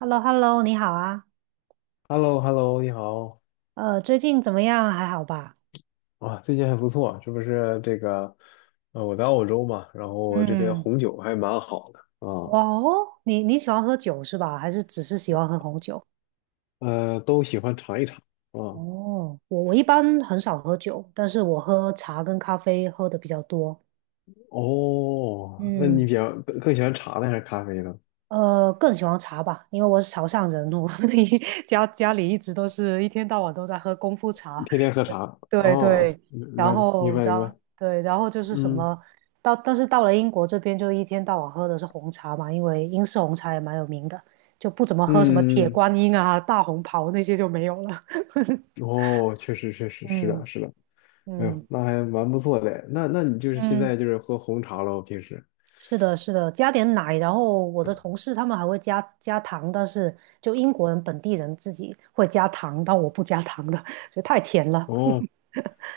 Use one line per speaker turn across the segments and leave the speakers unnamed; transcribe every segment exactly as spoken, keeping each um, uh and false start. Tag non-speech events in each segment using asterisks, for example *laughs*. h e l l o h e l l o 你好啊，
h e l l o h e l l o 你好，
呃，最近怎么样？还好吧？
啊，最近还不错，是不是这个，呃，我在澳洲嘛，然后这边
嗯。
红酒还蛮好的啊，
哇哦，你你喜欢喝酒是吧？还是只是喜欢喝红酒？
呃，都喜欢尝一尝啊。
哦，我我一般很少喝酒，但是我喝茶跟咖啡喝的比较多。
哦，那你
嗯。
比较更喜欢茶呢还是咖啡呢？
呃，更喜欢茶吧，因为我是潮汕人，我 *laughs* 一家家里一直都是一天到晚都在喝功夫茶。
天天喝
是。
茶
对
啊？
对。然
了解，明
后
白
然
明
后
白，
对，然后就是什
嗯
么。到但是到了英国这边就一天到晚喝的是红茶嘛，因为英式红茶也蛮有名的，就不怎么喝什么铁
嗯，嗯
观音啊、大红袍那些就没有了。*laughs*
嗯哦，确实确实是的
嗯
是的，哎呦，
嗯
那还蛮不错的，那那你就是现
嗯。
在就是喝红茶喽，平时。
是的，是的，加点奶，然后我的同事他们还会加加糖，但是就英国人本地人自己会加糖，但我不加糖的，*laughs* 觉得太甜了。
哦，
*laughs*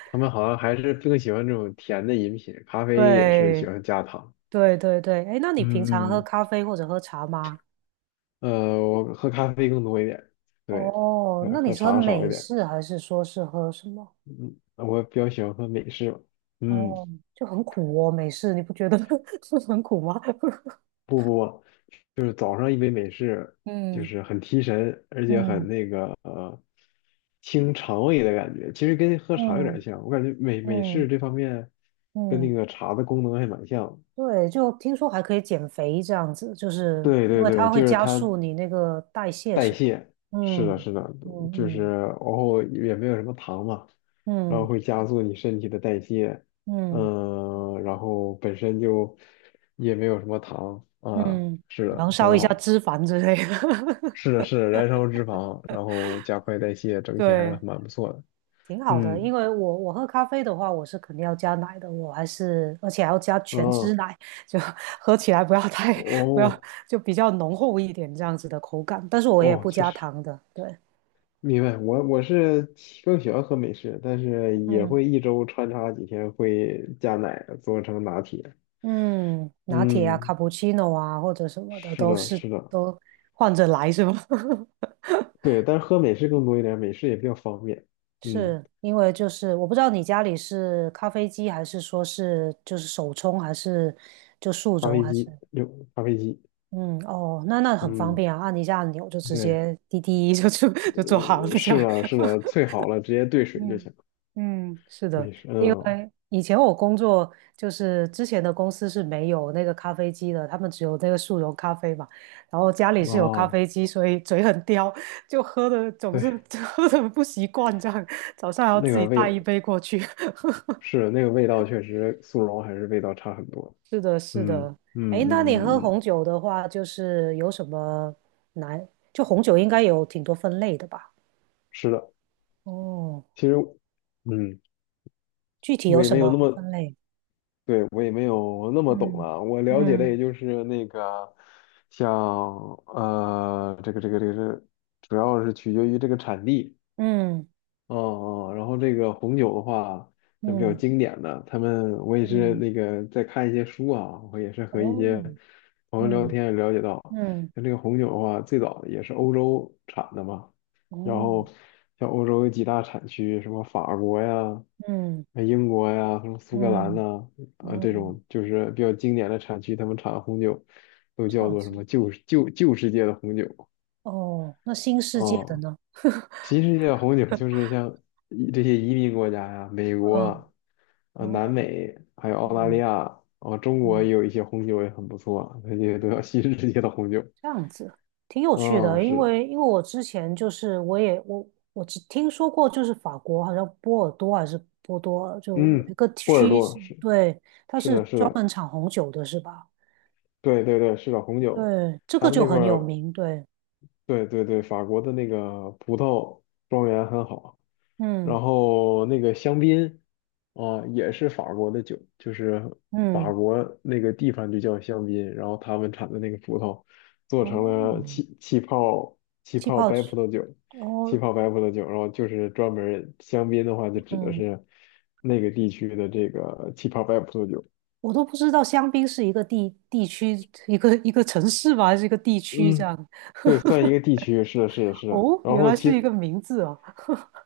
他们好像还是更喜欢这种甜的饮品，咖啡也是喜
对，
欢加糖。
对对对。哎，那你平常
嗯
喝
嗯，
咖啡或者喝茶吗？
呃，我喝咖啡更多一点，对，
哦，
呃，
那你
喝
是喝
茶少一
美
点。
式还是说是喝什么？
嗯，我比较喜欢喝美式吧嗯，
哦，就很苦哦，美式，你不觉得 *laughs* 是很苦吗？*laughs*
不不不，就是早上一杯美式，就
嗯
是很提神，而且很
嗯
那个呃，清肠胃的感觉。其实跟喝茶有点
嗯
像，我感觉美美式
嗯
这方面跟
嗯
那
嗯。
个茶的功能还蛮像。
对，就听说还可以减肥这样子，就是
对
因
对
为它
对，
会
就是
加
它
速你那个代谢，
代
是吧？
谢，是的，
嗯
是的，就是
嗯
然后也没有什么糖嘛，然后
嗯
会加速你身体的代谢，
嗯嗯
嗯，然后本身就也没有什么糖啊，
嗯，
是
燃
的，
烧
很
一下
好，
脂肪之类的，
是的，是的，燃烧脂肪，然后加快代谢，
*laughs*
整体还是
对，
蛮不错的，
挺好的。
嗯，
因为我我喝咖啡的话，我是肯定要加奶的，我还是而且还要加全脂
哦，
奶，就 *laughs* 喝起来不要太不要
哦，
就比较浓厚一点这样子的口感，但是我也
哦，
不
确
加
实。
糖的。对。
明白，我我是更喜欢喝美式，但是也
嗯。
会一周穿插几天会加奶做成拿铁。
嗯，拿铁啊、卡
嗯，
布奇诺啊，或者什么的，
是
都
的，
是
是的，
都换着来是吧？*laughs*
对，但是喝美式更多一点，美式也比较方便。嗯，
是因为就是我不知道你家里是咖啡机还是说是就是手冲还是就速
咖
溶
啡
还
机，
是。
有咖啡机，
嗯哦，那那很方
嗯，
便啊，按一下按钮就直
对，
接滴滴就就 *laughs* 就做好了
呃，
这
是
样。
的，是的，萃好了直接兑水就
嗯
行。
嗯，是的。
美式，
因
嗯，
为以前我工作就是之前的公司是没有那个咖啡机的，他们只有那个速溶咖啡嘛，然后家里是有咖
哦，
啡机，所以嘴很刁，就喝的总是
对，
*laughs* 喝的不习惯，这样早上还要
那
自己
个
带一
味
杯过去。*laughs*
是那个味道，确实速溶还是味道差很多。
是的，是
嗯
的。
嗯
哎，那你
嗯嗯
喝
嗯，
红酒的话，就是有什么难？就红酒应该有挺多分类的吧？
是的，
哦，
其实，嗯，
具体
我
有
也
什
没有那
么
么。
分类？
对，我也没有那么懂
嗯
了，我了解的也
嗯
就是那个，像呃，这个这个这个是，主要是取决于这个产地。
嗯
哦哦，然后这个红酒的话，像比较
嗯。
经典的，他们我也是
嗯。
那个在看一些书啊，我也是和一些
哦。
朋友聊
嗯
天也了解到，
嗯。
像这个红酒的话，最早也是欧洲产的嘛，然
哦。
后像欧洲有几大产区，什么法国呀、
嗯
呃英国呀、什么苏格兰
嗯。
呐、啊，
哦，
这种就是比较经典的产区，他们产的红酒都
这
叫
样
做什
子。
么旧旧旧世界的红酒啊。
哦，那新世界的
哦
呢？
其实像红酒，就是像移这些移民国家呀、美国啊、
嗯。
呃南
哦。
美，还有澳大利
嗯
亚啊、中国也
嗯，
有一些红酒也很不错，那些都叫新世界的红酒。
这样子，挺有趣
啊、
的，因
是的，
为因为我之前就是我也我我只听说过，就是法国好像波尔多还是波多尔，就有一
嗯，
个
波尔
区是，
多是
对，它
是
是
的，是
专
的，
门产红酒的，是吧？
对对对，是的，红酒，
对，这
他
个
们
就
那块
很有
儿
名，对。
对对对，法国的那个葡萄庄园很好，
嗯
然后那个香槟啊，也是法国的酒，就是法
嗯。
国那个地方就叫香槟，然后他们产的那个葡萄做成了
哦，
气气泡气
气
泡
泡
白
酒。
葡萄酒，气
哦。
泡白葡萄酒，然后就是专门儿香槟的话，就指的
嗯，
是那个地区的这个气泡白葡萄酒。
我都不知道香槟是一个地地区，一个一个城市吧，还是一个地区这
嗯，
样？
对，算一个地区，是的，是的，是的。
哦，
然
原
后
来是一
其
个名字啊。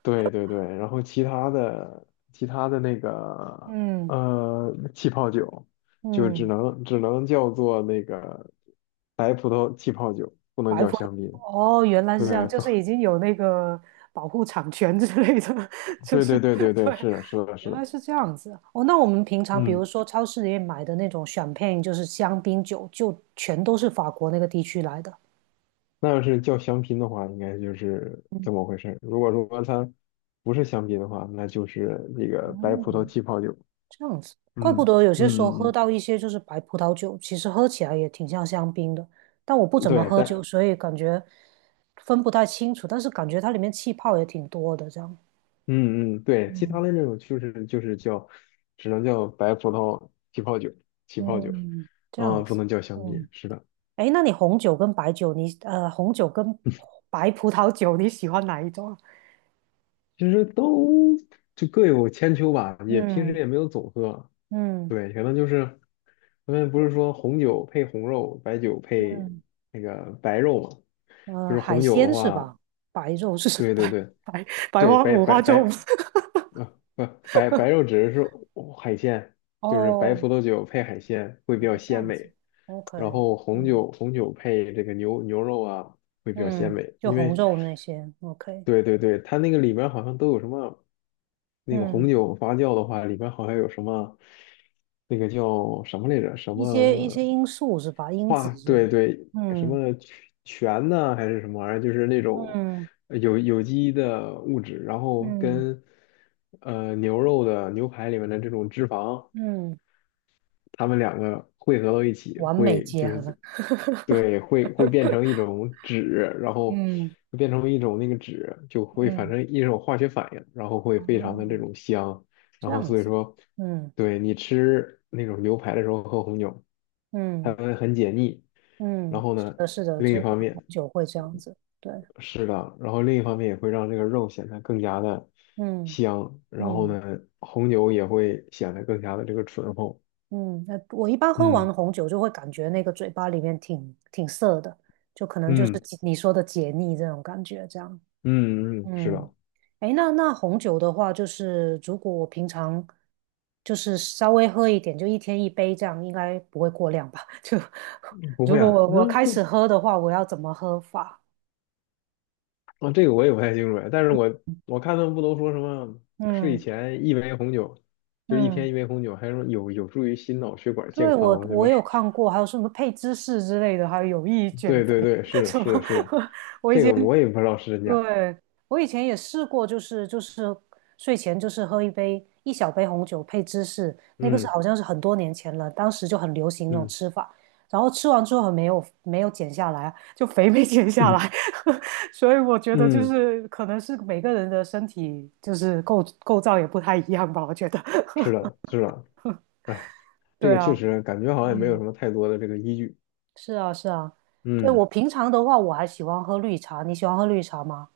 对对对，然后其他的其他的那个
嗯
呃气泡酒，就只
嗯。
能只能叫做那个白葡萄气泡酒，不能
白
叫
葡
香槟。
哦，原来是这样，
对，
就
不，
是已经有那个保护产权之类的，*laughs* 就
对
是
对对对
*laughs*
对，
对，
是的，是的，是
原
的，
来是这样子啊。哦，那我们平常比如
嗯，
说超市里面买的那种 c h 就是香槟酒，就全都是法国那个地区来的。
那要是叫香槟的话，应该就是
嗯
这么回事儿。如果说它不是香槟的话，那就是那个白
哦，
葡萄气泡酒。
这样子，怪不
嗯
得有些时候
嗯
喝
嗯，
到一些就是白葡萄酒，其实喝起来也挺像香槟的。但我不
嗯
怎么
对，
喝酒，
但
所以感觉分不太清楚。但是感觉它里面气泡也挺多的，这样。
嗯嗯，对，其他
嗯
的那种就是就是叫，只能叫白葡萄起泡酒，起泡酒，
嗯，这
啊、
样
不
子。
能叫香
嗯。
槟，是的，
哎，那你红酒跟白酒，你呃，红酒跟白葡萄酒，你喜欢哪一种啊？
其实都就各有千秋吧，也平时
嗯
也没有总喝，
嗯
对，可能就是我们不是说红酒配红肉，白酒配
嗯。
那个白肉嘛，就
呃，
是
海
红酒的
鲜是
话，
吧？白肉是 *laughs* 什么？
对对
白
对
白白
对，
花
白
五
白
花
白
肉吗？ *laughs*
啊不白白肉指的是海鲜，就是白葡
哦
萄酒配海鲜会比较
哦，这
鲜
样子
美。
，OK。
然后红
嗯
酒红酒配这个牛牛肉啊，会比较鲜
嗯，
美。
就
因
红
为，
肉那些，OK。
对对对，它那个里边好像都有什么，那个红
嗯，
酒发酵的话，里边好像有什么，那个叫什么来着？什
一些一
么
些因素是吧？因子
化？
是。
对对，什么
嗯
醛呐、还是什么玩意儿？就是那种
嗯
呃有有机的物质，然后
嗯
跟呃牛肉的牛排里面的这种脂肪。
嗯，
他们两个汇合到一起
完美
会
结
就
合。
是
*laughs*
对会会变成一种酯，然后
嗯
会变成一种那个酯就会反
嗯。
正一种化学反应，然后会
哦，
非常的这种香，
这
然后
样
所以
子。
说
嗯
对你吃那种牛排的时候喝红酒，它
嗯
会很解腻，
嗯，
然后
是
呢
的，是的，
另
真
一
的
方
红
面
酒会这样子，对。
是的，然后另一方面也会让这个肉显得更加的
嗯
香，然后
嗯
呢红酒也会显得更加的这个醇厚，
嗯。那我一般喝
嗯
完红酒就会感觉那个嘴巴里面挺挺涩的，就可能就是
嗯。
你说的解腻这种感觉，这样。
嗯嗯，是
嗯。
的，
诶，那那红酒的话，就是如果我平常就是稍微喝一点，就一天一杯这样，应该不会过量吧？*laughs* 就
不
如
会
果
啊，
我我
那
开始
不
喝的话，我要怎么喝法？
啊，这个我也不太清楚哎，但是我我看他们不都说什么睡
嗯
前一杯红酒，就是一
嗯。
天一杯红酒，还说有有助于心脑血管健
对，我
康啊，什
我
么
有
是
看过，还有什么配芝士之类的，还有有益减
对
肥
对对，
*laughs*
是
什么。
是的是的，
*laughs* 我以
这
前
个我也不知道是真假，
对，我以前也试过，就是就是睡前就是喝一杯一小杯红酒配芝士，那个是
嗯
好像是很多年前了，当时就很流行这种
嗯
吃法，然后吃完之后很没有没有减下来啊，就肥没减下
嗯
来，*laughs* 所以我觉得就
嗯，
是可能是每个人的身体就是构构造也不太一样吧，我觉得。
是的是的，哎，
*laughs*
这
对
个确
啊。
实感觉好像也没有什
嗯，
么太多的这个依据，
是啊是啊。对，我
嗯
平常的话我还喜欢喝绿茶，你喜欢喝绿茶吗？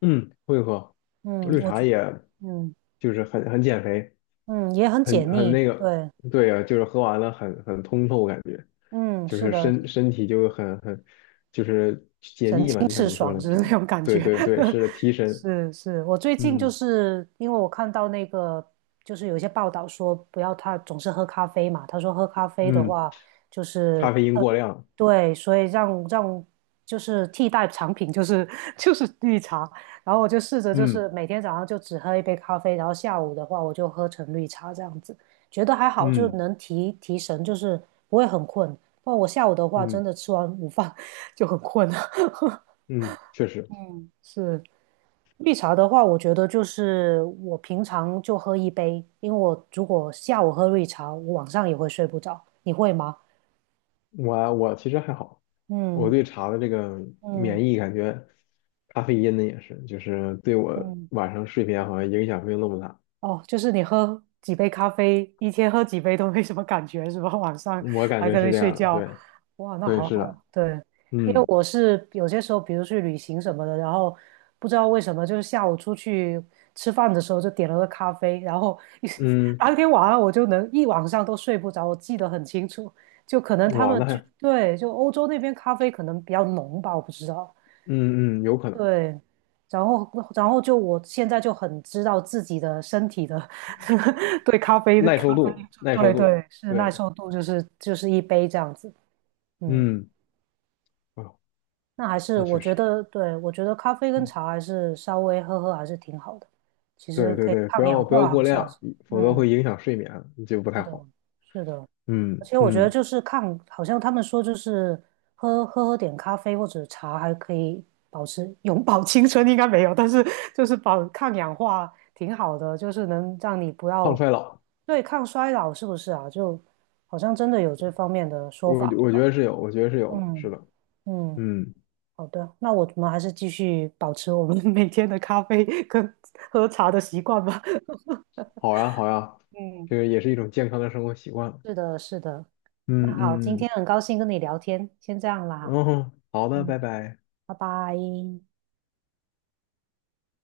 嗯，会喝
嗯。
绿
我
茶
觉
也
嗯
就是很很减肥。
嗯也很
很
解
很
腻，
那个，
对。
对啊，就是喝完了很很通透，感觉
嗯，
就
是
是
的，
身身体就很很就是解
神
腻嘛，
清
就像
气
你说
爽
的，
就是
提
那种感
对
觉。
对对，
*laughs*
是的提神，
是是，我最近就
嗯
是因为我看到那个，就是有一些报道说不要他总是喝咖啡嘛，他说喝咖啡的
嗯，
话就是
咖啡因
呃
过量，
对，所以让让就是替代产品就是 *laughs* 就是绿茶，然后我就试着就
嗯
是每天早上就只喝一杯咖啡，然后下午的话我就喝成绿茶这样子，觉得还好，就
嗯
能提提神，就是不会很困。不然我下午的话真
嗯
的吃完午饭。就很困啊。*laughs*
嗯，确实，
嗯。是。绿茶的话，我觉得就是我平常就喝一杯，因为我如果下午喝绿茶，我晚上也会睡不着。你会吗？
我我其实还好，我
嗯
对茶的这个免
嗯
疫感觉，咖啡因呢也是，就是对我
嗯。
晚上睡眠好像影响没有那么大，
哦，就是你喝几杯咖啡，一天喝几杯都没什么感觉，是吧？*laughs* 晚上
我感
还
觉
可
是
以
这
睡
样的，
觉，
对
哇，那
对
好
是
好
的，
啊。对。因为
嗯
我是有些时候，比如去旅行什么的，然后不知道为什么，就是下午出去吃饭的时候就点了个咖啡，然后一 *laughs*
嗯，
当天晚上我就能一晚上都睡不着，我记得很清楚。就可能他
哇，
们
那
就。
还。
对，就欧洲那边咖啡可能比较浓吧，我不知道。
嗯嗯，有可能，
对，然后然后就我现在就很知道自己的身体的 *laughs* 对咖啡的
耐
咖
受
啡因
度，
素。
耐受
对
度，
对，是耐
对，
受度，就是就是一杯这样子。嗯。
嗯，哦，
那还是
那
我
确
觉
实，
得，对，我觉得咖啡跟
嗯，
茶还是稍微喝喝还是挺好的，其实
对对
可以
对，不
抗氧
要不要
化，好
过
像是。
量，否则会
嗯，
影响睡眠，就不太好。
是的。而
嗯
且我觉得
嗯，
就是抗，好像他们说就是喝喝喝点咖啡或者茶还可以保持永葆青春，应该没有，但是就是保抗氧化挺好的，就是能让你不
抗
要
衰老，
对抗衰老，是不是啊？就好像真的有这方面的说
我
法，对
我觉
吧？
得是有，我觉得是有的，是
嗯
的，
嗯。
嗯，
好的，那我们还是继续保持我们 *laughs* 每天的咖啡跟喝茶的习惯吧。*laughs*
好呀好呀，
嗯，
这个也是一种健康的生活习惯。
是的，是的。那
嗯
好，今
嗯
天
嗯，
很高兴跟你聊天，先这样啦
然
哈。
后好的，
嗯。
拜拜。
拜拜。